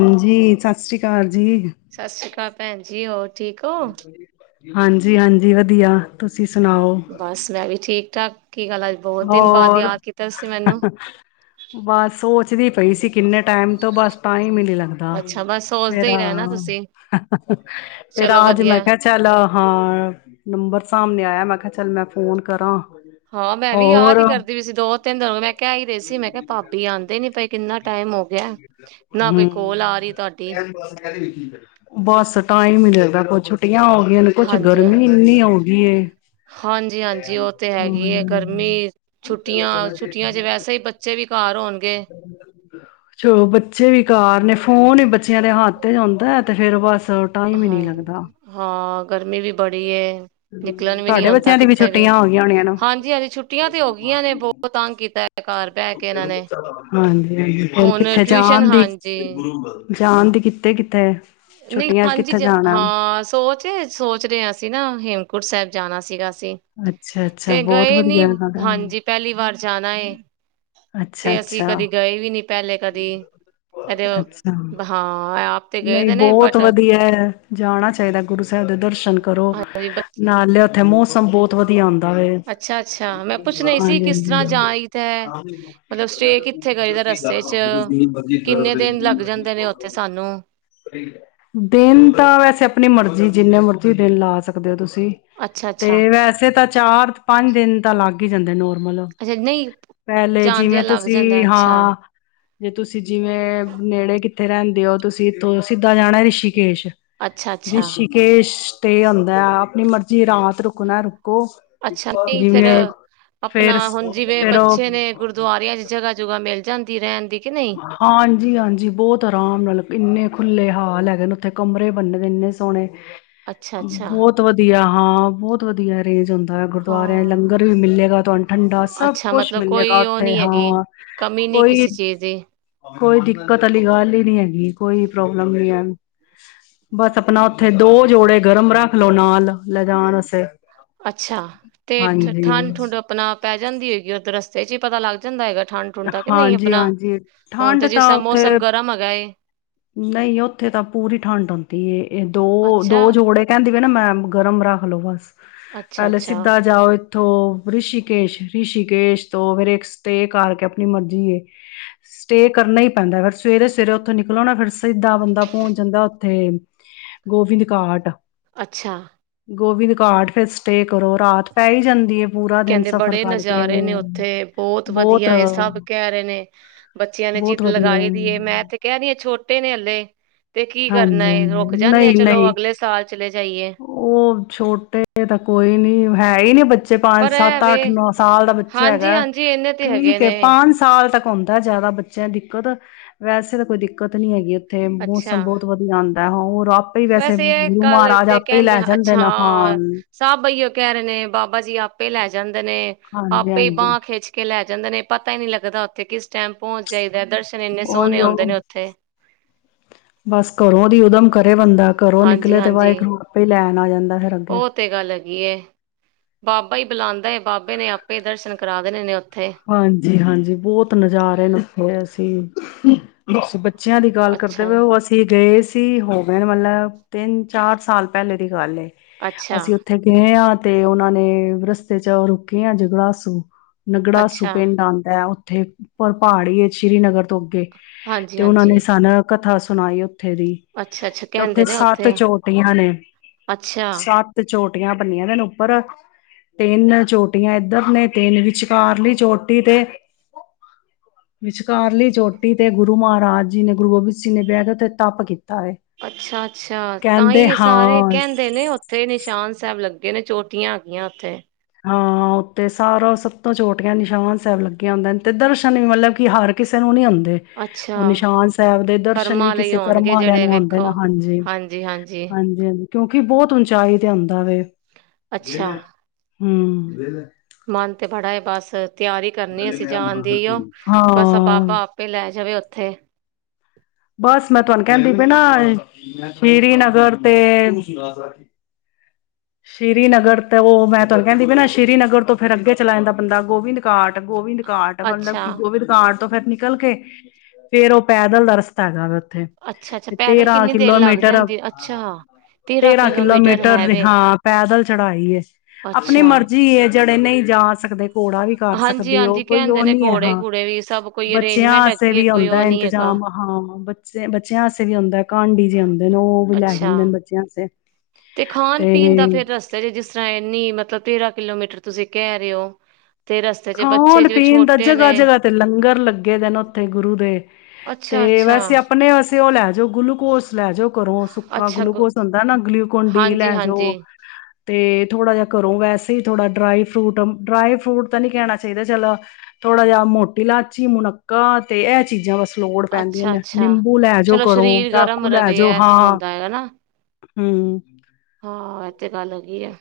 ਹਾਂਜੀ, ਸਤ ਸਸਿ ਕਾਲ ਸਤਿ ਸ੍ਰੀ ਕਾਲ। ਭੈਂਜੀ ਔਰ ਠੀਕ ਔ? ਹਾਂਜੀ-ਹਾਂਜੀ ਵਧੀਆ। ਤੁਸੀਂ ਸੁਣਾਓ ਬਸ ਮੈਂ ਵੀ ਠੀਕ ਠਾਕ। ਕੀ ਗੱਲ ਅੱਜ ਬਹੁਤ ਦਿਨ ਬਾਅਦ ਹੋਰ ਯਾਦ ਕੀਤਾ ਤੁਸੀਂ ਮੈਨੂੰ ਬਸ ਸੋਚਦੀ ਪ ਪਈ ਸੀ ਕਿੰਨੇ ਟੈਮ ਤੋਂ ਬਸ ਟਾਈਮ ਨੀ ਤੇ ਲੱਗਦਾ ਅੱਛਾ ਬਸ ਸੋਚਦੇ ਫੇਰ ਹੀ ਰਹਿਣਾ ਤੁਸੀਂ ਫੇਰ ਚਲੋ ਅਜ ਮੈਂ ਵਧੀਆ ਕਿਹਾ ਚੱਲ ਹਾਂ ਨੰਬਰ ਸਾਹਮਣੇ ਆ ਹੈ ਮੈਂ ਕਿਹਾ ਚੱਲ ਮੈਂ ਫੋਨ ਕਰਾਂ। ਹਾਂ ਮੈਂ ਵੀ ਯਾਦ ਹੋਰ ਹੀ ਕਰਦੀ ਪੀਸੀ ਦੋ ਤਿੰਨ ਦਿਨ ਹੋਗੇ ਮੈਂ ਕਹਿ ਹੀ ਰੀ ਸੀ ਮੈਂ ਕਿਹਾ ਭਾਬੀ ਆਂਦੇ ਨੀ ਨੇ ਕਿੰਨਾ ਟਾਈਮ ਹੋ ਗਿਐ। ਹੂੰ, ਬਸ ਟਾਈਮ ਨੀ ਲੱਗਦਾ, ਕੁਛ ਛੁੱਟੀਆਂ ਹੋ ਗਈਆਂ ਨੇ, ਕੁਛ ਗਰਮੀ ਇੰਨੀ ਹੋਗੀ। [unintelligible] ਹਾਂਜੀ-ਹਾਂਜੀ ਉਹ ਤੇ ਹੈਗੀ ਏ ਗਰਮੀ ਛੁੱਟੀਆਂ -ਛੁੱਟੀਆਂ 'ਚ ਵੈਸੇ ਹੀ ਬੱਚੇ ਵੀ ਘਰ ਹੋਣ [inaudible] ਚਲੋ ਬੱਚੇ ਵੀ ਕਾਰ ਨੇ ਫੋਨ ਵੀ ਬੱਚਿਆਂ ਦੇ ਹੱਥ ਚ ਹੁਦੈਂ ਤੇ ਫੇਰ ਬਸ ਟਾਈਮ ਹੀ ਹਾਂ ਨਹੀਂ ਜ ਲੱਗਦਾ ਹਾਂ ਗਰਮੀ ਵੀ ਬੜੀ ਏ ਹਮ ਨਿਕਲਣ ਵੀ ਨੀ ਤੁਹਾਡੇ ਹੁੰਦਾ ਬੱਚਿਆਂ ਦੀ ਕਿੱਥੇ ਵੀ, ਛੁੱਟੀਆਂ ਹੋ ਗਈਆਂ ਹੋਣੀਆਂ ਨਾ ਹਾਂਜੀ ਏਦੀ ਛੁੱਟੀਆਂ ਤੇ ਹੋ ਗੀਆਂ ਨੇ ਬਹੁਤ ਤੰਗ ਕੀਤੈ ਹਾਂਜੀ, ਹਾਂਜੀ ਹੋਰ ਹੁਣ ਕਿੱਥੇ ਟਿਊਸ਼ਨ ਜਾਣ ਦੀ ਹਾਂਜੀ ਜਾਨ ਦੀ ਕਿਤੇ ਕਿਥੇ। ਨਹੀਂ ਹਾਂਜੀ, ਹਾਂ ਸੋਚ ਸੋਚ ਰਿਹਾ ਸੀ ਨਾ, ਹੇਮਕੁੰਟ ਸਾਹਿਬ ਜਾਣਾ ਸੀਗਾ। ਅਸੀਂ ਅੱਛਾ, ਅੱਛਾ ਤੇ ਬਹੁਤ ਗਏ ਨੀ ਵਧੀਆ ਹਗਾ। ਹਾਂਜੀ ਪਹਿਲੀ ਵਾਰ ਜਾਣਾ ਏ। ਤੇ ਅਸੀਂ ਕਦੇ ਗਏ ਵੀ ਨੀ ਪਹਿਲੇ ਕਦੀ ਕਦੇ। ਹਾਂ, ਐ ਆਪ ਤੇ ਗਏ ਦੇ ਨੇ ਬਟ ਤੋ ਵਧੀਆ ਐ, ਜਾਣਾ ਚਾਹੀਦਾ ਗੁਰੂ ਸਾਹਿਬ ਦੇ ਦਰਸ਼ਨ ਕਰੋ ਹਾਂਜੀ ਨਾਲ ਲਿਆ ਥੇ ਮੌਸਮ ਬਹੁਤ ਵਧੀਆ ਹੁੰਦਾ ਵੇ ਅੱਛਾ ਅੱਛਾ। ਮੈਂ ਹਾਂਜੀ ਪੁੱਛਣਾ ਹੀ ਸੀ ਕਿਸ ਹਾਂਜੀ ਤਰ੍ਹਾਂ ਹਾਂਜੀ। ਜਾਈ ਦਾ। [unintelligible] ਚ ਕਿੰਨੇ ਦਿਨ ਲੱਗ ਜਾਂਦੇ ਨੇ ਉੱਥੇ ਸਾਨੂੰ ਦਿਨ ਤਾਂ ਵੈਸੇ ਆਪਣੀ ਮਰਜੀ ਜ ਜਿੰਨੇ ਮਰਜ਼ੀ ਦਿਨ ਲਾ ਸਕਦੇ ਹੋ ਤੁਸੀਂ ਤੇ ਅੱਛਾ-ਅੱਛਾ ਤੇ ਵੈਸੇ ਤਾਂ ਚਾਰ ਪੰਜ ਦਿਨ ਤਾਂ ਲੱਗ ਹੀ ਜਾਂਦੇ ਨੋ ਅੱਛਾ ਨਹੀਂ ਪਹਿਲੇ ਜਿਵੇਂ ਜਾਣਦਿਆਂ ਲੱਗ ਜਾਂਦਾ ਤੁਸੀਂ ਅੱਛਾ ਹਾਂ। ਜੇ ਤੁਸੀਂ ਜਿਵੇਂ ਨੇੜੇ ਕਿੱਥੇ ਰਹਿੰਦੇ ਹੋ, ਤੁਸੀਂ ਇੱਥੋਂ ਸਿੱਦਾਂ ਜਾਣਾ ਰਿਸ਼ੀ ਕੇਸ਼ ਅੱਛਾ ਅੱਛਾ ਰਿਸ਼ਕੇਸ਼ ਤੇ ਹੋਂਦਾ ਐ ਆਪਣੀ ਮਰਜ਼ੀ ਰਾਤ ਰੁਕਣਾ ਰੁ ਅੱਛਾ ਨਹੀਂ ਫਿਰ ਜਿਵੇਂ ਆਪਣਾ ਫੇਰ ਹੁਣ ਜਿਵੇਂ ਫੇਰ ਔ ਬੱਚੇ ਨੇ ਗੁਰਦਆਰਿਆਂ ਚ ਜਗ੍ਹਾ ਜੁਗਾਹ ਮਿਲ ਜਾਂ ਰਹਿਣ ਦੀ ਕਿ ਨਹੀਂ ਹਾਂਜੀ, ਹਾਂਜੀ, ਬਹੁਤ ਆਰਾਮ ਨਾਲ ਕਿੰਨੇ ਖੁੱਲੇ ਹਾਲ ਹੈਗੇ ਨੇ, ਉੱਥੇ ਕਮਰੇ ਬੰਨੇ ਦੇ ਇੰਨੇ ਸੋਹਣੇ। ਅੱਛਾ ਅੱਛਾ ਬੋਤ ਵਧੀਆ। ਹਾਂ, ਬੋਤ ਵਧੀਆ ਰੇਜ ਹੁੰ [unintelligible] ਗੁਰਦੁਆਰਿਆਂ ਚ ਹਾਂ ਲੰਗਰ ਵੀ ਮਿਲੇਗਾ, ਤੁਹਾਨੂੰ ਠੰਡਾ ਸਭ ਅੱਛਾ ਕੁਛ ਮਤਲਬ ਮਿਲੇਗਾ ਕੋਈ ਉਹ ਉੱਥੇ ਨਹੀਂ ਹੈਗੀ ਹਾਂ ਕਮੀ ਨਹੀਂ ਕੋਈ ਕਿਸੇ ਚੀਜ਼ ਦੀ ਕੋਈ ਦਿੱਕਤ ਵਾਲੀ ਗੱਲ ਹੀ ਨਹੀ ਹੈਗੀ। [unintelligible] ਕੋਈ ਪ੍ਰੋਬਲਮ ਨਹੀਂ ਹੈ। ਬਸ ਆਪਣਾ ਉੱਥੇ ਦੋ ਜੋੜੇ ਗਰਮ ਰੱਖ ਲਓ ਨਾਲ ਲੈਜਾਣ ਅਸਤੇ। ਅੱਛਾ, ਤੇ ਠੰਡ ਠੁੰਡ ਅਪਣਾ ਪੈ ਜਾਂਦੀ ਹੈਗੀ ਉੱਧਰ ਰਸਤੇ ਚ ਹੀ ਪਤਾ ਲੱਗ ਜਾਂਦਾ ਹੈਗਾ ਠੰਡ ਹਠੁੰਡਦਾ ਕਿ ਨਹੀਂ ਹਾਂਜੀ ਆਪਣਾ ਹਾਂਜੀ ਹੁਣ ਠੰਡ ਤੇ ਜਿਸ ਤਾਂ ਤਰ੍ਹਾਂ ਉੱਥੇ ਮੌਸਮ ਗਰਮ ਹੈਗਾ ਨਹੀਂ ਉੱਥੇ ਤਾਂ ਪੂਰੀ ਠੰਡ ਆਉਂਦੀ ਇਹ ਦੋ ਅੱਛਾ ਦੋ ਜੋੜੇ ਕਹਿੰਦੇ ਨਾ ਮੈਂ ਗਰਮ ਰੱਖਲੋ ਬਸ ਅੱਛਾ ਪਹਿਲੇ ਅੱਛਾ ਸਿੱਧਾ ਜਾਓ ਥ ਰਿਸ਼ੀਕੇਸ਼ ਰਿਸ਼ੀਕੇਸ਼ ਤੋਂ ਫੇਿਰ ਇੱਕ ਸਟੇ ਕਰਕੇ ਆਪਣੀ ਮਰਜੀੀ ਏ ਸਟੇਅ ਕਰਨਾ ਹੀ ਪੈਂਦਾ ਫਿਰ ਸਵੇਰੇ ਸਵੇਰੇ ਉੱਥੋਂ ਨ ਗਲੋਣਾ ਫਿਰ ਸਿੱਦਾਂ ਬੰਦਾ ਪਹੁੰਚ ਜਾਂਦਾ ਤੇ ਗੋਵਿੰਦ ਘਾਟ। ਅੱਛਾ ਗੋਵਿੰਦ ਘਾਟ ਸਟੇਅ ਕਰੋ ਰਾਤ ਪੈ ਈ ਜਾਂਦੀ ਏ। ਕੈਦੇ ਬੜੇ ਨਜ਼ਾਰੇ ਨੇ ਉੱਥੇ, ਬੌਤ ਬਹੁਤ ਵਧੀਆ ਏ ਸਭ ਕੈ ਰੇ ਨੇ। ਬੱਚਿਆਂ ਨੇ ਬਹੁਤ ਜਿੱਦ ਵਧੀਆ ਹੈ। ਲਗਾਈ ਦੀ ਏ। ਮੈਂ ਤੇ ਕੈਰੀ ਆ ਛੋਟ ਤੇ ਨੇ ਹਲੇ। ਤੇ ਕੀ ਕਰਨਾ ਹਾਂਜੀ ਏ ਹਾਂਜੀ, ਰੁਕ ਜਾਂਦੇ ਆ ਨਹੀਂ ਚਲੋ ਨਹੀਂ ਅਗਲੇ ਸਾਲ ਚਲੇ ਜਾਈਏ ਓਹ ਛੋਟੇ ਤਾਂ ਕੋਈ ਨੀ ਹੈ ਈ ਨੀ ਜੇ ਪੰਜ, ਪਰ ਇਹ ਸੱਤ, ਵੇ ਅੱਠ, ਨੌ ਸਾਲ ਦਾ ਬੱਚਾ ਹਾਂਜੀ ਹੈਗਾ। ਹਾਂਜੀ ਇਹਨੇ ਤੇ ਹੈਗੇ ਠੀਕ ਏ, ਨੇ ਪੰਜ ਸਾਲ ਤੱਕ ਹੁਣ ਤਾਂ ਜਿਆਦਾ ਬੱਚਿਆਂ ਦੀ ਦਿੱਕਤ। ਵੈਸੇ ਤਾਂ ਕੋਈ ਦਿੱਕਤ ਨੀ ਹੈਗੀ। ਤੇ ਮੋਸ ਅੱਛਾ ਬੌਤ ਵਧੀਆ ਆਣ ਤਾਂ ਔ ਵੈਸੇ ਏ ਗੱਲ ਜੇ ਕੈੰਦੇ ਲੈ ਜਾਂਦੇ ਅੱਛਾ ਨੇ ਹਾਂ ਸਭ ਏਹੋ ਕਹਿ ਰੇ ਨੇ ਬਾਬਾ ਜੀ ਆਪੇ ਲੈ ਜਾਂਦੇ ਕਹਿੰਦੇ ਨੇ ਹਾਂਜੀ ਆਪੇ ਹੀ ਹਾਂਜੀ ਬਾਂਹ ਖਿੱਚ ਕੇ ਲੈ ਜਾਂਦੇ ਨੇ ਪਤਾ ਹੀ ਨਹੀਂ ਲੱਗਦਾ ਔਥੇ ਕਿਸ ਟੈਮ ਪੋਚ ਜੇ ਓਹੀਓ ਬਸ ਘਰੋਂ ਦੀ ਉਦਮ ਕਰੇ ਬੰਦਾ। ਘਰੋਂ ਨਿਕਲੇ ਤੇ ਵਾਹੇਗੁਰੂ ਆਪੇ ਲੈ ਓ ਤੇ ਗੱਲ ਹੈਗੀ ਏ। ਬਾਬਾ ਈ ਬੁਲਾਂਦੈ। ਬਾਬੇ ਨੇ ਆਪੇ ਦਰਸ਼ਨ ਕਰਾ ਦੇਣੇ ਨੇ ਓ ਹਾਂਜੀ ਹਾਂਜੀ, ਬੌਤ ਨਜ਼ਾਰੇ ਨੇ ਉੱਥੇ ਅਸੀਂ। ਬਸ ਬੱਚ ਬੱਚਿਆਂ ਦੀ ਗੱਲ ਅੱਛਾ ਕਰਦੇ ਪਏ ਹੋ। ਅਸੀਂ ਗਏ ਸੀ ਤੀ ਹੋ ਗਏ ਨੇ ਮਤਲਬ ਤਿੰਨ ਚਾਰ ਸਾਲ ਪੈਲੇ ਦੀ ਗੱਲ ਏ। ਅੱਛਾ ਅਸੀਂ ਉੱਥੇ ਗਏ ਆਂ। ਤੇ ਉਹਨਾਂ ਨੇ ਰਸਤੇ ਚ ਰੁੱਕੇ ਆ ਜਗਲਾਸੂ ਨਗੜਾ ਸੁ ਅੱਛਾ ਪਿੰਡ ਆਂਦੈ। ਉੱਥੇ ਉੱਪਰ ਪਹਾੜੀ ਏ ਸ੍ਰੀਨਗਰ ਤੋਂ ਅੱਗੇ। [inaudible] ਹਾਂਜੀ ਤੇ ਉਹਨਾਂ ਨੇ ਹਾਂਜੀ ਸਾਨ ਕਥਾ ਸੁਣਾਇਓ। ਥਰੀ, ਅੱਛਾ ਅੱਛਾ ਕਿ ਉੱਥੇ ਕਹਿੰਦੇ ਨੇ ਸੱਤ ਚੋਟੀਆਂ ਨੇ ਅੱਛਾ ਸੱਤ ਚੋਟੀ ਟੀਆਂ ਭੰਨੀਆਂ ਦੇ ਨੇ ਉੱਪਰ। ਤਿੰਨ ਚੋਟੀਆਂ ਇੱਧਰ ਨੇ, ਤਿੰਨ ਵਿਚਕਾਰ ਲਈ ਚੋਟੀ ਤੇ, ਵਿਚਕਾਰਲੀ ਚੋਟੀ ਤੇ ਗੁਰੂ ਮਹਾਰਾਜ ਜੀ ਨੇ ਗੁਰੂ ਗੋਬਿੰਦ ਸਿੰਘ ਨੇ ਬਹਿ ਕੇ ਉਥੇ ਤੱਪ ਕੀਤਾ। ਹੈ ਅੱਛਾ ਅੱਛਾ ਤਾਂ ਕਹਿੰਦੇ ਹੀ ਹਾਂ ਸਾਰੇ ਕਹਿੰਦੇ ਨੇ ਉੱਥੇ ਨਿਸ਼ਾਨ ਸਾਹਿਬ ਲੱਗ ਗੇ ਨੇ ਚੋਟੀਆਂ ਹੈਗੀਆਂ ਉੱਥੇ। ਹਾਂ ਉੱਥੇ ਸਾਰਾ ਸਤਾਂ ਛੋਟੀਆਂ ਨਿਸ਼ਾਂਨ ਸਾਹਿਬ ਲੱਗੀਆਂ ਹੁੰਦੇ ਤੇ ਦਰਸ਼ਨ ਵੀ ਮਤਲਬ ਕਿ ਹਰ ਕਿਸੇ ਨੂੰ ਨਹੀਂੀ ਹੁੰ ਅੱਛਾ ਉਹ ਨਿਸ਼ਾਨ ਸਾਹਿਬ ਦੇ ਦਰਸ਼ਨ ਵੀ ਕਰਮਾਂ ਲਈ ਕਿਸੇ ਹੋਣਗੇ ਕਰਮਾਂ ਆਲਿਆਂ ਜਿਹੜੇ ਨੂੰ ਹੁੰਦੇ ਨੇ ਵੇਖੋ ਹਾਂਜੀ, ਹਾਂਜੀ ਹੰ। ਕਿਉਂਕਿ ਬਹੁਤ ਉਚਾਈ ਤੇ ਆਉਦਾ ਵ ਵੇਲੈਂ ਅੱਛਾ ਹੂੰ ਮਨ ਤੇ ਬੜਾ ਏ ਬਸ ਤਿਆਰੀ ਕਰਨੀ ਅਸੀਂ ਜਾਣ ਦੀ ਔ ਬਸ ਹਾਂ ਬਾਬਾ ਆਪੇ ਲੈ ਜਾਵੇ ਉੱਥੇ। ਬਸ ਮੈਂ ਤੁਹਾਨੂੰ ਕਹਿੰਦੀ ਪ ਨਾ ਸ਼੍ਰੀਨਗਰ ਤੇ ਸ਼੍ਰੀ ਨਗਰ ਤੇ ਉਹ ਮੈਂ ਤੁਹਾਨੂੰ ਕਹਿੰਦੀ ਪੀ ਨਾ ਸ਼੍ਰੀ ਨਗਰ ਤੋਂ ਫਿਰ ਅੱਗੇ ਚਲਾ ਜਾਂਦਾ ਬੰਦਾ ਗੋਬਿੰਦ ਘਾਟ ਗੋਬਿੰਦ ਘਾਟ ਮਤਲਬ ਅੱਛਾ ਕਿ ਗੋਬਿੰਦ ਦੇ ਘਾਟ ਤੋ ਫਿਰ ਨਿਕਲ ਕੇ ਫਿਰ ਉਹ ਪੈਦਲ ਦਾ ਰਸਤਾ ਹੈਗਾ ਵੇ ਓ ਅੱਛਾ ਅੱਛਾ ਪੈਦਲ ਕਿੰਨੀ ਦੇਰ ਲੱਗ ਜਾਂਦੀ, ਅੱਛਾ ਤੇਰਾਂ ਕਿਲੋਮੀਟਰ ਹੈ ਵੇ। ਹਾਂ ਪੈਦਲ ਚੜਾਈ ਏ। ਆਪਣੀ ਅੱਛਾ। ਮਰਜ਼ੀ ਏ ਜੜੇ ਨਈ ਜਾ ਸਕਦੇ ਪਕੋੜਾ ਵੀ ਕਰ ਸਕਦੇ ਹੋ ਹਾਂਜੀ-ਹਾਂਜੀ ਕੋਈ ਕਹਿੰਦੇ ਉਹ ਨੇ ਨੀ ਹੈ ਹਾਂ ਘੋੜੇ-ਘੂੜੇ ਵੀ ਸਭ ਕੋਈ ਬੱਚਿਆਂ ਅਰੇਂਜਮੈਂਟ ਵਾਸਤੇ ਹੈਗੀ ਏ ਵੀ ਕੋਈ ਆਉਂਦਾ ਉਹ ਨੀ ਹੈਗਾ। ਇੰਤਜ਼ਾਮ, ਹਾਂ ਬ ਬੱਚਿਆਂ ਵਾਸਤੇ ਵੀ ਹੁੰਦਾ ਕਾਂਡੀ ਜੇ ਆਉਦੇ ਉਹ ਲੈ ਅੱਛਾ ਜਾਂਦੇ ਬੱਚਿਆਂ ਆਸੇ ਪੀਣ ਦਾ ਫੇਰ ਰਸਤੇ ਚ ਜਿਸ ਤਰ੍ਹਾਂ ਇੰਨੀ ਮਤਲਬ ਤੇਰਾਂ ਕਿਲੋਮੀ ਮੀਟਰ ਤੁਸੀਂ ਕਹਿ ਰਹੇ ਹੋ ਤੇ ਰਸਤੇ ਚ ਬੱਚੇ ਖਾਣ ਜਿਵੇਂ ਪੀਣ ਦਾ ਛੋਟੇ ਨੇ ਜਗ੍ਹਾ-ਜਗ੍ਹਾ ਤੇ ਲੰਗਰ ਲੱਗੇ ਦੇ ਨੇ ਉੱਥੇ ਗੁਰੂ ਦੇ ਤੇ ਅੱਛਾ-ਅੱਛਾ, ਵੈਸੇ ਆਪਣੇ ਵਸ ਤੇ ਉਹ ਲੈਨ ਗਲੂਕੋਸ ਲੈ ਜਾਓ ਕਰੋ ਸੁੱਕਾ ਅੱਛਾ ਗਲੂਕੋਸ ਹੁੰਦਾ ਨਾ ਗਲੂਕੋਨ ਡੀ ਲੈ ਹਾਂਜੀ-ਹਾਂਜੀ, ਜਾਓ ਤੇ ਥੋੜਾ ਜਿਹਾ ਕਰੋ ਵੈਸੇ ਏਹ ਥੋੜਾ ਡਰਾਈ ਫਰੂਟ ਡਰਾਈ ਫਰੂਟ ਤਾਂ ਨੀ ਕਹਿਣਾ ਚਾਹੀਦਾ ਚਲੋ ਥੋੜਾ ਜਿਹਾ ਮੋਟੀ ਇਲਾਚੀ, ਮੁਨੱਕਾਂ ਤੇ ਇਹ ਚੀਜ਼ਾਂ ਬਸ ਲੋੜ ਪੈਂਦੀਆਂ ਨੇ ਅੱਛਾ-ਅੱਛਾ। ਨਿੰਬੂ ਲੈ ਜਾਓ ਚਲੋ ਘਰੋਂ, ਸਰੀਰ ਗਰਮ ਚਾਕੂ ਲੈ ਰਵੇ ਜਾਓ ਐ ਹਾਂ। ਹੁੰਦਾ ਹੈਗਾ ਨਾ ਹੁੰ ਹਾਂ ਇਹ ਤੇ ਗੱਲ ਹੈਗੀ ਆ।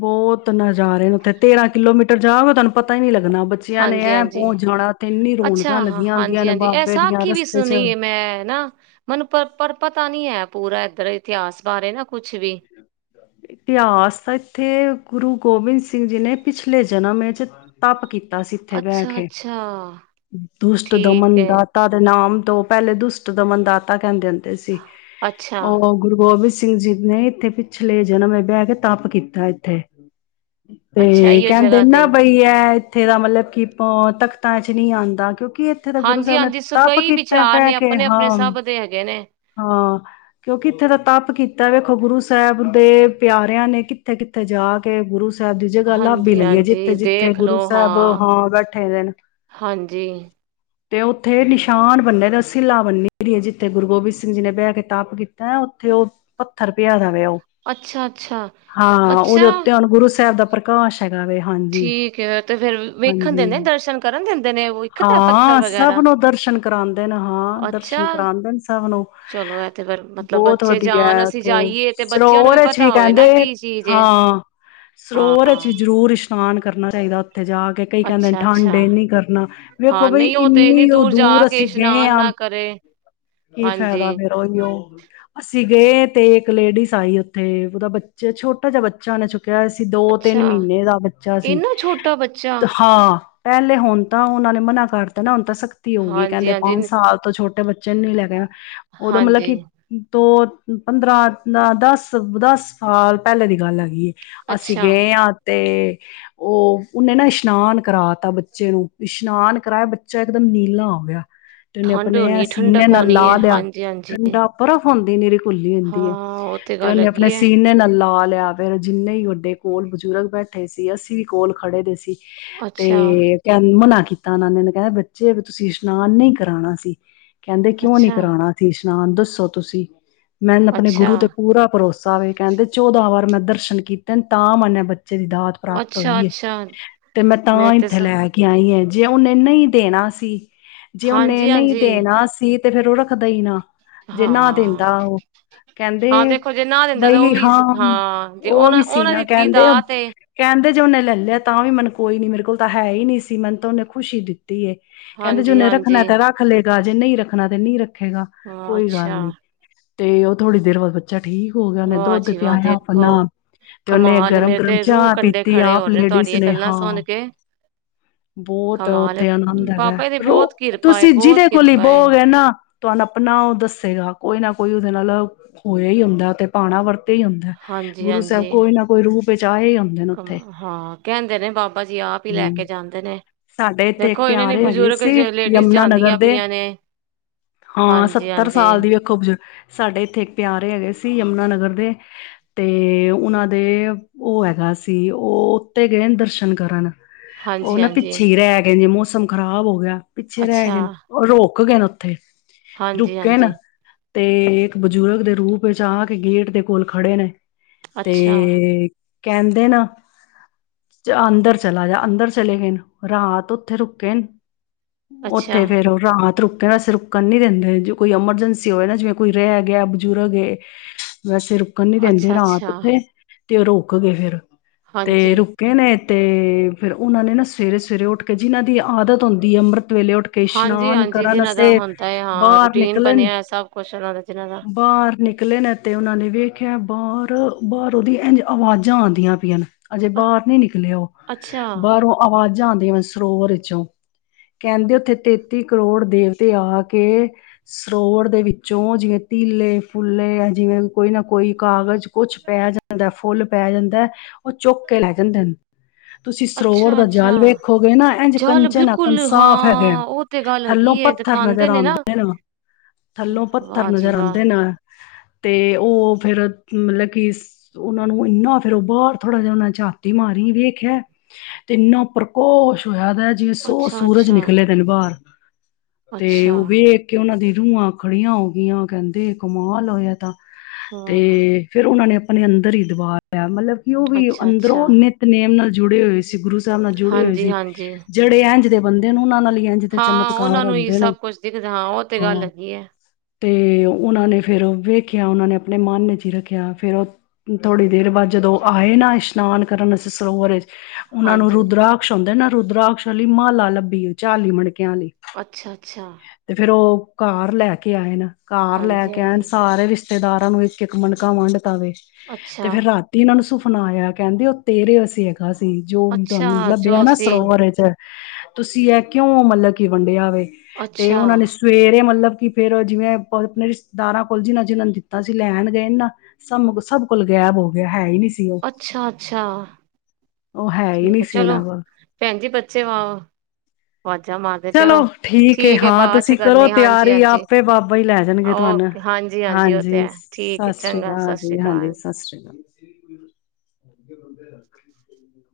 ਬਹੁਤ ਨਜ਼ਾਰੇ ਨੇ ਉੱਥੇ ਤੇਰਾਂ ਕਿਲੋਮੀਟਰ ਜਾਊਗਾ ਤੁਹਾਨੂੰ ਪਤਾ ਹੀ ਨੀ ਲੱਗ ਹਾਂਜੀ -ਹਾਂਜੀ ।ਅੱਛਾ ਰੌਣਕਾਂ ਲੱਗੀਆਂ ਹੁੰਦੀਆਂ ਹਾਂਜੀ ਨੇ -ਹਾਂਜੀ ਇਹ ਬਾਬੇ ਦੀਆਂ ਸਾਖੀ ਵੀ ਰਸਤੇ ਚ ਸੁਣੀਏ ਮੈਂ ਨਾ ਮੈਨੂੰ ਪਰ ਪਰ ਪਤਾ ਨੀ ਹੈ। ਪੂਰਾ ਇੱਧਰ ਇਤਿਹਾਸ ਬਾਰੇ ਨਾ ਕੁਛ ਵੀ ਇਤਿਹਾਸ ਇੱਥੇ ਗੁਰੂ ਗੋਬਿੰਦ ਸਿੰਘ ਜੀ ਨੇ ਪਿਛਲੇ ਜਨਮ ਵਿੱਚ ਤਪ ਕੀਤਾ। ਸੀ ਇੱਥੇ ਬਹਿ ਕੇ ਅੱਛਾ-ਅੱਛਾ ਦੁਸ਼ਟ ਠੀਕ ਦਮਨ ਹੈ ਦਾਤਾ ਦੇ ਨਾਮ ਦੋ ਪਹਿਲੇ ਦੁਸ਼ਟ ਦਮਨਦਾਤਾ ਕਹਿੰਦੇ ਹ ਤੇ ਅਸੀ ਅੱਛਾ-ਅੱਛਾ ਉਹ ਗੁਰੂ ਗੋਬਿੰਦ ਸਿੰਘ ਸਿੰਘ ਜੀਤ ਨੇ ਇੱਥੇ ਪਿਛਲੇ ਜਨਮ ਇਹ ਬਹਿ ਕੇ ਤਪ ਕੀਤਾ ਇੱਥੇ ਤੇ ਇਹੀਓ ਕਹਿੰਦੇ ਜਗ੍ਹਾ ਤੇ ਨਾ ਹੀ ਬਈ ਇਹ ਤੇ ਇਹਦਾ ਮਤਲਬ ਕੀਪਾ ਤਖ਼ਤਾ ਚ ਨੀ ਆਉਂਦਾ ਕਿਉਕਿ ਕਿ ਇੱਥੇ ਦਾ ਗੁਰੂ ਸਾਹਿਬ ਨੇ ਹਾਂਜੀ-ਹਾਂਜੀ ਸੋ ਤਪ ਕਈ ਕੀਤਾ ਵਿਚਾਰ ਬੈ ਨੇ ਕੇ ਹਾਂ ਆਪਣੇ-ਆਪਣੇ ਸਭ ਦੇ ਹੈਗੇ ਨੇ ਹਾਂ ਕਿਉਂਕਿ ਇੱਥੇ ਦਾ ਤਪ ਕੀਤਾ ਵ ਗੁਰੂ ਸਾਹਿਬ ਦੇ ਪਿਆਰਿਆਂ ਨੇ ਕਿੱਥੇ ਕਿੱਥੇ ਜਾ ਕੇ ਗੁਰੂ ਸਾਹਿਬ ਦੀ ਜਗ੍ਹਾ ਲੱਭੀ ਲਈਏ ਜਿੱਥੇ ਹਾਂਜੀ-ਹਾਂਜੀ ਜਿੱਥੇ ਦੇਖ ਲੋ ਗੁਰੂ ਸਾਹਿਬ ਹਾਂ ਬੈਠੇ ਦੇਨ ਹਾਂਜੀ ਤੇ ਉੱਥੇ ਨਿਸ਼ਾਨ ਬੰਨੇ ਦਾ ਸਿੱਲਾ ਬੰਨੀਏ ਜਿੱਥੇ ਗੁਰੂ ਗੋਬਿੰਦ ਸਿੰਘ ਜੀ ਨੇ ਬੈ ਕੇ ਤਪ ਕੀਤਾ ਉੱਥੇ ਉਹ ਪੱਥਰ ਪਿਆ ਦਾ। [inaudible] ਅੱਛਾ-ਅੱਛਾ ਅੱਛਾ ਹਾਂ ਉਹਦੇ ਅੱਛਾ ਉੱਤੇ ਹੁਣ ਗੁਰੂ ਸਾਹਿਬ ਦਾ ਪ੍ਰਕਾਸ਼ ਹੈਗਾ ਵੇ ਹਾਂਜੀ ਠੀਕ ਹੈ ਤੇ ਫੇਰ ਵੇਖਣ -ਹਾਂਜੀ ਦਿੰਦੇ ਨੇ ਦਰਸ਼ਨ ਕਰਨ ਦਿੰਦੇ ਨੇ ਉਹ ਇੱਕ ਤਾਂ ਪੱਥਰ ਹਾਂ ਸਭ ਵਗੈਰਾ ਨੂੰ ਦਰਸ਼ਨ ਕਰਾਉਂਦੇ ਨੇ ਹਾਂ ਦਰਸ਼ਨ ਅੱਛਾ ਕਰਾਉਂਦੇ ਨੇ ਸਭ ਨੂੰ ਚਲੋ ਇਹ ਤੇ ਫਿਰ ਮਤਲਬ ਬਹੁਤ ਬੱਚੇ ਵਧੀਆ ਜਾਣ ਅਸੀਂ ਉੱਥੇ ਜਾਈਏ ਤੇ ਬੱਚਿਆਂ ਨੂੰ ਸਰੋਵਰ 'ਚ ਵੀ ਪਤਾ ਹੋਵੇ ਨਾ ਕਹਿੰਦੇ ਕੀ ਚੀਜ਼ ਏ। ਹਾਂ ਹਾਂ ਸਰੋਵਰ'ਚ ਵੀ ਜ਼ਰੂਰ ਇਸ਼ ਨਾਨ ਕਰਨਾ ਚਾਹੀਦਾ। [unintelligible] ਉੱਥੇ ਜਾ ਕੇ ਕਈ ਕਹਿੰਦੇ ਅੱਛਾ ਅੱਛਾ ਠੰਡ ਨੀ ਕਰਨਾ ਵੇਖੋ ਹਾਂ ਬਈ ਨਹੀਂ ਉਹ ਤੇ ਇੰਨੀ ਏਨੀ ਉਹ ਜਾ ਦੂਰ ਕੇ ਅਸੀਂ ਗਏ ਇਸ਼ਨਾਨ ਹਾਂ ਨਾ ਕਰੇ ਕੀ ਹਾਂਜੀ ਫਾਇਦਾ ਫਿਰ ਉਹੀ ਉਹ ਅਸੀਂ ਗਏ ਤੇ ਇੱਕ ਲੇਡੀਜ਼ ਆਈ ਉੱਥੇ ਉਹਦਾ ਬੱਚੇ ਛੋਟਾ ਜਿਹਾ ਬੱਚਾ ਨੇ ਛੁ ਕਿਹਾ ਸੀ ਦੋ ਤਿੰਨ ਅੱਛਾ ਮਹੀਨੇ ਦਾ ਬੱਚਾ ਸੀ ਇੰਨਾ ਛੋਟਾ ਬੱਚਾ ਤੇ ਹਾਂ। ਪਹਿਲੇ ਹੁਣ ਤਾਂ ਉਹਨਾਂ ਨੇ ਮਨਾ ਕਰਤਾ ਨਾ ਹੁਣ ਤਾਂ ਸਖਤੀ ਹੋ ਗਈ ਹਾਂਜੀ ਕਹਿੰਦੇ ਹਾਂਜੀ ਪੰਜ ਸਾਲ ਤੋਂ ਛੋਟੇ ਬੱਚੇ ਨੂੰ ਨਹੀਂ ਲੈ ਕੇ ਉਦੋਂ ਮਤਲਬ ਹਾਂਜੀ ਕਿ ਦੋ ਪੰਦਰਾਂ ਨਾ ਦਸ ਦਸ ਸਾਲ ਪਹਿਲੇ ਦੀ ਗੱਲ ਹੈਗੀ ਏ। ਅਸੀਂ ਅੱਛਾ ਗਏ ਹਾਂ ਤੇ ਉਹ ਉਹਨੇ ਨਾ ਇਸ਼ਨਾਨ ਕਰਾ ਤਾ ਬੱਚੇ ਨੂੰ ਵੀ ਇਸ਼ਨਾਨ ਕਰਾਇਆ ਬੱਚਾ ਇਕਦਮ ਨੀਲਾ ਹੋ ਗਿਆ। ਤੇ ਉਹਨੇ ਠੰਡ ਆਪਣੇ ਹੋਣੀ ਸੀਨੇ ਠੰਡਕ ਨਾਲ ਹੋਣੀ ਲਾ ਹੈ ਲਿਆ ਹਾਂਜੀ ਹਾਂਜੀ ਠੰਡਾ ਬਰਫ਼ [unintelligible] ਭੁੱਲੀ ਹਾਂ ਹੁੰਦੀ ਹੈ। ਉਹ ਤੇ ਗੱਲ ਉਹਨੇ ਆਪਣੇ ਹੈਗੀ ਹੈ ਸੀਨੇ ਨਾਲ ਲਾ ਲੇ ਫਿਰ ਜਿੰਨੇ ਹੀ ਵੱਡੇ ਕੋਲ ਬਜ਼ੁਰਗ ਬੈਠੇ ਸੀ ਅਸੀਂ ਵੀ ਕੋਲ ਖੜੇ ਦੇ ਸੀ। ਤੇ ਅੱਛਾ ਚੱਲ ਮਨਾ ਤਾ ਨਾਨੇ ਨੇ ਕਿਹਾ ਬੱਚੇ ਫ਼ਿਰ ਤੁਸੀਂ ਇਸ਼ਨਾਨ ਨੀ ਕਰਾਉਣਾ ਸੀ। ਕਹਿੰਦੇ ਕਿਉਂ ਨੀ ਅੱਛਾ ਕਰਾਉਣਾ ਸੀ। ਨਾ ਦੱਸੋ ਤੁਸੀਂ। ਮੈ ਨਾ ਆਪਣੇ ਅੱਛਾ ਗੁਰੂ ਪੂਰਾ ਭਰੋਸਾ ਵੈ, ਕਹਿੰਦੇ ਚੌਦਾਂ ਵਾਰ ਮੈਂ ਦਰਸ਼ਨ ਕੀਤੇ ਤਾਂ ਮੰਨੇ ਜੇੜੀ ਦਾਤ ਪ੍ਰਾਪਤ ਅੱਛਾ ਹੋਈ ਹੈ, ਅੱਛਾ ਤੇ ਮੈਂ ਤਾਂ ਇੱਥੇ ਲੈ ਕੇ ਆਈ ਐ। ਜੇ ਉਹਨੇ ਨਹੀਂ ਹੀ ਦੇਣਾ ਸੀ। ਜੇ ਉਹਨੇ ਹਾਂਜੀ ਨਈ ਹਾਂਜੀ ਦੇਣਾ ਸੀ ਤੇ ਫੇਰ ਉਹ ਰੱਖਦਾ ਈ ਨਾ। ਜਿੰਨਾ ਹਾਂ ਦਿੰਦਾ ਉਹ ਹਾਂ ਦੇਖੋ ਜੇ ਨਾ ਦਿੰਦਾ ਤੇ ਉਹ ਵੀ ਸੀ ਹਾਂ, ਜੇ ਉਹ ਵੀ ਸੀ ਉਹਨਾਂ ਨਾ ਦਿੱਤੀ ਕਹਿੰਦੇ ਦਾਤ ਐ। ਕਹਿੰਦੇ ਜੇ ਉਹਨੇ ਲੈ ਲਿਆ ਤਾ ਵੀ ਮੈਨੂੰ ਕੋਈ ਨੀ ਮੇਰੇ ਕੋਲ ਤਾਂ ਹੈ ਹੀ ਨਹੀਂ ਸੀ ਮੈਨੂੰ ਤਾਂ ਉਹਨੇ ਖੁਸ਼ੀ ਦਿੱਤੀ। ਟੀ ਐ ਕਹਿੰਦੇ ਜੇ ਹਾਂਜੀ ਉਹਨੇ ਰੱਖਣਾ ਹਾਂਜੀ ਐ ਤਾਂ ਰੱਖ ਲੇ। ਰਾਜੇ ਨਹੀਂ ਰੱਖਣਾ ਤੇ ਨਹੀ ਰੱਖ ਖੇਗਾ ਹਾਂ ਕੋਈ ਗੱਲ ਅੱਛਾ ਨੀ ਤੇ ਉਹ ਥੋੜੀ ਦੇਰ ਬਾਅਦ ਬੱਚਾ ਠੀਕ ਹੋ ਗਿਆ, ਉਹਨੇ ਵਾਹ ਦੁੱਧ ਜੀ ਵਾਹ ਪਿਆਇਆ ਦੇਖੋ ਆਪਣਾ ਤੇ ਉਹਨੇ ਕਮਾਲ ਏ, ਗਰਮ ਮੇਰੇ ਗਰਮ ਤੇ ਰੂਹ ਚਾਹ ਕੰਡੇ ਪੀਤੀ, ਖੜੇ ਹੋ ਆਪ ਰਹੇ ਲੇਡੀਜ਼ ਤੁਹਾਡੀਆਂ ਨੇ ਗੱਲਾਂ ਸੁਣ ਹਾਂ, ਕੇ ਬਹੁਤ ਕਮਾਲ ਏ ਉਥੇ ਆਨੰਦ ਹੈਗਾ, ਬਾਬਾ ਜੀ ਦੀ ਰੋ ਬਹੁਤ ਕਿਰਪਾ ਏ ਤੁਸੀਂ ਬਹੁਤ ਜਿਹਦੇ ਕੋਲ ਈ ਕਿਰਪਾ ਏ ਬਹੋਗੇ ਨਾ ਤੁਹਾਨੂੰ ਆਪਣਾ ਉਹ ਦੱਸੇਗਾ ਕੋਈ ਨਾ ਕੋਈ ਉਹਦੇ ਨਾਲ ਹੋਇਆ ਹੀ ਹੁੰਦਾ ਤੇ ਭਾਣਾ ਵਰਤ ਇਹੀ ਹੁੰਦਾ, ਹਾਂਜੀ ਗੁਰੂ ਸਾਹਿਬ ਹਾਂਜੀ ਕੋਈ ਨਾ ਕੋਈ ਰੂਪ ਵਿਚ ਆ ਹੀ ਜਾਂਦੇ ਨੇ ਕਮਾ ਉੱਥੇ। ਹਾਂ ਕਹਿੰਦੇ ਨੇ ਬਾਬਾ ਜੀ ਆਪ ਹੀ ਲੈ ਹੂੰ, ਕੇ ਜਾਂਦੇ ਨੇ ਸਾਡੇ ਇੱਥੇ ਇੱਕ ਦੇਖੋ ਇਹਨਾਂ ਨੇ ਪਿਆਰੇ ਹੈਗੇ ਬਜ਼ੁਰਗ ਸੀ, ਲੇਡੀਜ਼ ਯਮੁਨਾ ਨਗਰ ਜਾਂਦੀਆਂ ਦੇ, ਪਈਆਂ ਨੇ ਹਾਂ ਹਾਂਜੀ ਸੱਤਰ ਹਾਂਜੀ ਸਾਲ ਦੀ ਵੇਖੋ ਬਜ਼ੁਰਗ ਸਾਡੇ ਇੱਥੇ ਸਾਰੇ ਹੈਗੇ ਸੀ ਯਮੁਨਾ ਨਗਰ ਦੇ, ਤੇ ਉਹਨਾਂ ਦੇ ਉਹ ਹੈਗਾ ਸੀ, ਉਹ ਉੱਤੇ ਗਏ ਨੇ ਦਰਸ਼ਨ ਕਰਨ। ਉਹ ਹਾਂਜੀ ਨਾ ਹਾਂਜੀ ਪਿੱਛੇ ਹੀ ਰਹਿ ਗਏ ਨੇ ਮੋਸ ਮੌਸਮ ਖ਼ਰਾਬ ਹੋ ਗਿਆ। ਪਿੱਛੇ ਰਹਿ ਅੱਛਾ ਗਏ ਨੇ [unintelligible] ਕਿਉ ਗਏ ਨੇ ਉੱਥੇ ਹਾਂਜੀ, ਰੁਕੇ ਨਾ ਹਾਂਜੀ। ਤੇ ਇੱਕ [unintelligible] ਬਜ਼ੁਰਗ ਦੇ ਰੂਪ ਵਿੱਚ ਆ ਕੇ ਗੇਟ ਦੇ ਕੋਲ ਖੜੇ ਨੇ। ਤੇ ਅੱਛਾ ਕਹਿੰਦੇ ਨੇ ਅੰਦਰ ਚਲਾ ਜਾ ਅੰਦਰ ਚਲੇ ਗਏ ਨੇ ਰਾਤ ਉੱਥੇ ਰੁਕੇ ਨੇ ਅੱਛਾ ਉੱਥੇ ਫੇਰ ਉਹ ਰਾਤ ਰੁ ਕਹਿੰਦਾ ਅਸੀ ਰੁਕਣ ਨਹੀਂ ਦਿੰਦੇ ਜੇ ਕੋਈ ਐਮਰਜੈਂਸੀ ਹੋਵੇ ਨਾ ਜਿਵੇਂ ਕੋਈ ਰਹਿ ਗਿਆ ਬਜ਼ੁਰਗ ਏ ਵੈਸੇ ਰੁਕਣ ਨੀ ਰਹਿੰਦੇ ਰਾਤ ਅੱਛਾ-ਅੱਛਾ, ਉੱਥੇ ਤੇ ਰੁਕ ਗਏ ਫੇਰ। ਤੇ ਹਾਂਜੀ। ਰੁਕੇ ਨੇ ਅਤੇ ਫਿਰ ਉਹਨਾਂ ਨੇ ਨਾ ਸਵੇਰੇ ਸਵੇਰੇ ਉੱਠ ਕੇ ਜਿਨਾਂ ਦੀ ਆਦਤ ਹੁੰਦੀ ਹੈ ਅੰਮ੍ਰਿਤ ਵੇਲੇ ਉੱਠ ਕੇ ਹਾਂਜੀ ਇਸ਼ਨਾਨ ਹਾਂਜੀ ਕਰਨ ਜਿਨਾਂ ਦਾ ਅਸੇ ਹੁੰਦਾ ਹੈ, ਹਾਂ ਬਾਹਰ ਰੂਟੀਨ ਨਿਕਲਣ ਬਣਿਆ ਸਭ ਕੁਛ ਉਹਨਾਂ ਦਾ ਦਾ ਬਾਹਰ ਨਿਕਲੇ ਨੇ ਤੇ ਉਹਨਾ ਨੇ ਵੇ ਖਿਆ ਬਾਹਰ ਬਾਹਰ ਉਹਦੀ ਇ ਆਵਾਜ਼ਾਂ ਆਉਂਦੀਆਂ ਪਈਆਂ ਨੇ ਅਜੇ ਅ ਬਾਹਰ ਨੀ ਨਿਕਲੇ ਉਹ ਅੱਛਾ, ਬਾਹਰੋਂ ਆਵਾਜ਼ ਜਾਂਦੇ ਵ ਸਰੋਵਰ ਵਿੱਚੋਂ ਕਹਿੰਦੇ ਉੱਥੇ ਤੇਤੀ ਕਰੋੜ ਦੇਵਤੇ ਆ ਕੇ ਸਰੋਵਰ ਦੇ ਵਿੱਚੋਂ ਜਿਵੇਂ ਤਿਲ ਲੇ ਫੁੱਲਲੇ ਆ ਜਿਵੇ ਕੋਈ ਨਾ ਕੋਈ ਕਾਗਜ਼ ਕੁਛ ਪੈ ਜਾਂਦਾ ਫੁੱਲ ਪੈ ਜਾਂਦਾ। ਉਹ ਚੁਕ ਕੇ ਲੈ ਜਾਂਦੇ ਨੇ ਤੁਸੀਂ ਸਰੋਵਰ ਦਾ ਅੱਛਾ-ਅੱਛਾ। ਜਲ ਵੇਖੋਗੇ ਨਾ ਇੰਝ ਜਲ ਕੰਚਨ ਆਕਣ ਬਿਲਕੁਲ ਸਾਫ਼ ਹੈਗੇ। ਹਾਂ ਉਹ ਤੇ ਗੱਲ ਹੈਗੀ ਥੱਲੋਂ ਏ ਪੱਥਰ ਨਜ਼ਰ ਦਿਖਾਂਦੇ ਨੇ ਆਉਂਦੇ ਨਾ, ਥੱਲੋਂ ਪੱਥਰ ਵਾਹ ਜੀ ਵਾਹ, [unintelligible] ਤੇ ਉਹ ਫੇਿਰ ਮਤਲਬ ਕਿ ਉਹਨਾ ਨੂੰ ਇੰਨਾ ਫੇਿਰ ਉਹ ਬਾਹਰ ਥੋੜ੍ਹਾ ਜਿਹਾ ਉਹਨਾ ਨੇ ਝਾਤੀ ਮਾਰੀ ਵੇਖਿਆ ਤੇ ਇੰਨਾ ਪ੍ਰਕੋਸ਼ ਹੋਇਆ । ਜਿਵੇਂ ਸੌ ਸੂਰਜ ਅੱਛਾ-ਅੱਛਾ, ਨਿਕਲੇ ਦੇ ਨੇ ਬਾਹਰ ਤੇ ਅੱਛਾ ਅੱਛਾ ਉਹ ਵੀ ਇੱਕ ਉਹਨਾਂ ਦੀ ਨੂੰਆਂ ਖੜੀਆਂ ਹੋ ਜਆ ਕਹਿੰਦੇ ਕਮਾਲ ਹੋਇਆ ਤਾਂ ਤੇ ਵਾਹ। ਫੇਿਰ ਉਹਨਾਂ ਨੇ ਆਪਣੇ ਅੰਦਰ ਹੀ ਦੀ ਦਬਾ ਲਿਆ ਮਤਲਬ ਕਿ ਉਹ ਵੀ ਅੱਛਾ-ਅੱਛਾ, ਅੰਦਰੋਂ ਨਿੱਤ ਨੇਮ ਨਾਲ ਜੁ ਜੁੜੇ ਹੋਏ ਸੀ ਗੁਰੂ ਅਤ ਨਾਲ ਜੁੜੇ ਹੋਏ ਸੀ ਹਾਂਜੀ-ਹਾਂਜੀ। ਜਿਹੜੇ ਇੰਝ ਦੇ ਬੰਦੇ ਨੂੰ ਉਨ੍ਹਾਂ ਨਾਲ ਹੀ ਇੰਝ ਦੇ ਹਾਂ ਚਮਤਕਾਰ ਉਹਨਾਂ ਨੂੰ ਹੀ ਹੁੰਦੇ ਨੇ ਸਭ ਕੁਛ ਦਿਖਦੇ ਹਾਂ ਉਹ ਤੇ ਗੱਲ ਹਾਂ ਹੈਗੀ ਏ। ਤੇ ਉਹਨਾਂ ਨੇ ਫਿਰ ਵੇਖਿਆ ਉਹਨਾਂ ਨੇ ਆਪਣੇ ਮਨ ਇੱਚ ਈ ਰੱਖਿਆ ਫਿਰ ਉਹ ਥੋੜੀ ਦੇਰ ਬਾਅਦ ਜਦੋਂ ਆਏ ਨਾ ਇਸ਼ਨਾਨ ਕਰਨ ਅਸੀ ਸਰੋਵਰ ਇੱਚ ਉਹਨਾਂ ਨੂੰ ਹਾਂਜੀ। ਰੁਦਰਾਕਸ਼ ਹੁੰਦੇ ਨਾ ਰੁਦਰਾਾਕਸ਼ ਵਾਲੀ ਮਾਲਾ ਲੱਭੀ ਏ ਚਾਲੀ ਮਨਕੇ ਕਿਹਾ ਨਹੀ ਅੱਛਾ-ਅੱਛਾ, ਤੇ ਫਿਰ ਉਹ ਕਾਰ ਲੈ ਕੇ ਇਹ ਆਏ ਨਾ। ਘਰ ਲੈ ਕੇ ਆਏ ਨੇ ਹਾਂਜੀ-ਹਾਂਜੀ, ਸਾਰੇ ਰਿਸ਼ਤੇਦਾਰ ਸਾਨੂੰ ਇਕ ਇਕ ਮਨਕਾਂ ਵੰਡ ਤਾਵੇ, ਤੇ ਅੱਛਾ। ਫੇਰ ਰਾਤੀ ਇਹਨਾਂ ਨੂੰ ਫਣਾਇਆ ਕਹਿੰਦੇ ਉਹ ਤੇਰੇ ਅਸੀ ਸੀ ਜੋ ਵੀ ਅੱਛਾ ਤੁਹਾਨੂੰ ਲੱਭਿਆ ਜੋ ਨਾ ਸੀ ਸਰੋਵਰ ਚ ਤੁਸੀਂ ਇਹ ਕਿਉਂ ਮਤਲਬ ਕਿ ਵੰਡਿਆ ਵੇ ਤੇ ਅੱਛਾ ਉਹਨਾਂ ਨੇ ਸਵੇਰੇ ਮਤਲਬ ਕਿ ਫੇਰ ਜਿਵੇਂ ਆਪਣੇ ਰਿਸ਼ਤੇਦਾਰਾਂ ਕੋਲ ਜਿਨਾ ਜਿਹਨਾਂ ਨੂੰ ਦਿੱਤਾ ਸੀ ਲੈਣ ਦੇਣ ਗਏ ਨਾ, ਸਭ ਸਭ ਕੋਲ ਗਾਇਬ ਹੋ ਗਿਆ ਹੈ, ਹੈ ਹੀ ਨਹੀਂ । ਅੱਛਾ ਅੱਛਾ ਉਹ ਹੀ ਠੀਕ ਨਹੀਂ ਹੈ, ਸੀ ਚਲੋ ਉਹਨਾਂ ਕੋਲ ਭੈਣਜੀ, ਬੱਚੇ ਵ ਚਲੋ ਠੀਕ ਐ ਹੈ ਹਾਂ ਬਾਅਦ ਚ ਤੁਸੀਂ ਕਰੋ ਕਰਨੀ ਤਿਆਰੀ ਹਾਂਜੀ-ਹਾਂਜੀ ਆਪੇ ਬਾਬਾ ਜੀ ਹੀ ਲੈ ਜਾਣਗੇ ਤੁਹਾਨੂੰ ਓਕੇ ਹਾਂਜੀ-ਹਾਂਜੀ ਉਹ ਤੇ ਹਾਂਜੀ ਹੈ ਠੀਕ ਸਤਿ ਹੈ ਸ੍ਰੀ ਚੰਗਾ ਸਤਿ ਅਕਾਲ ਸ੍ਰੀ ਜੀ ਹਾਂਜੀ ਅਕਾਲ ਸਤਿ ਸ੍ਰੀ ਅਕਾਲ ਬ [unintelligible]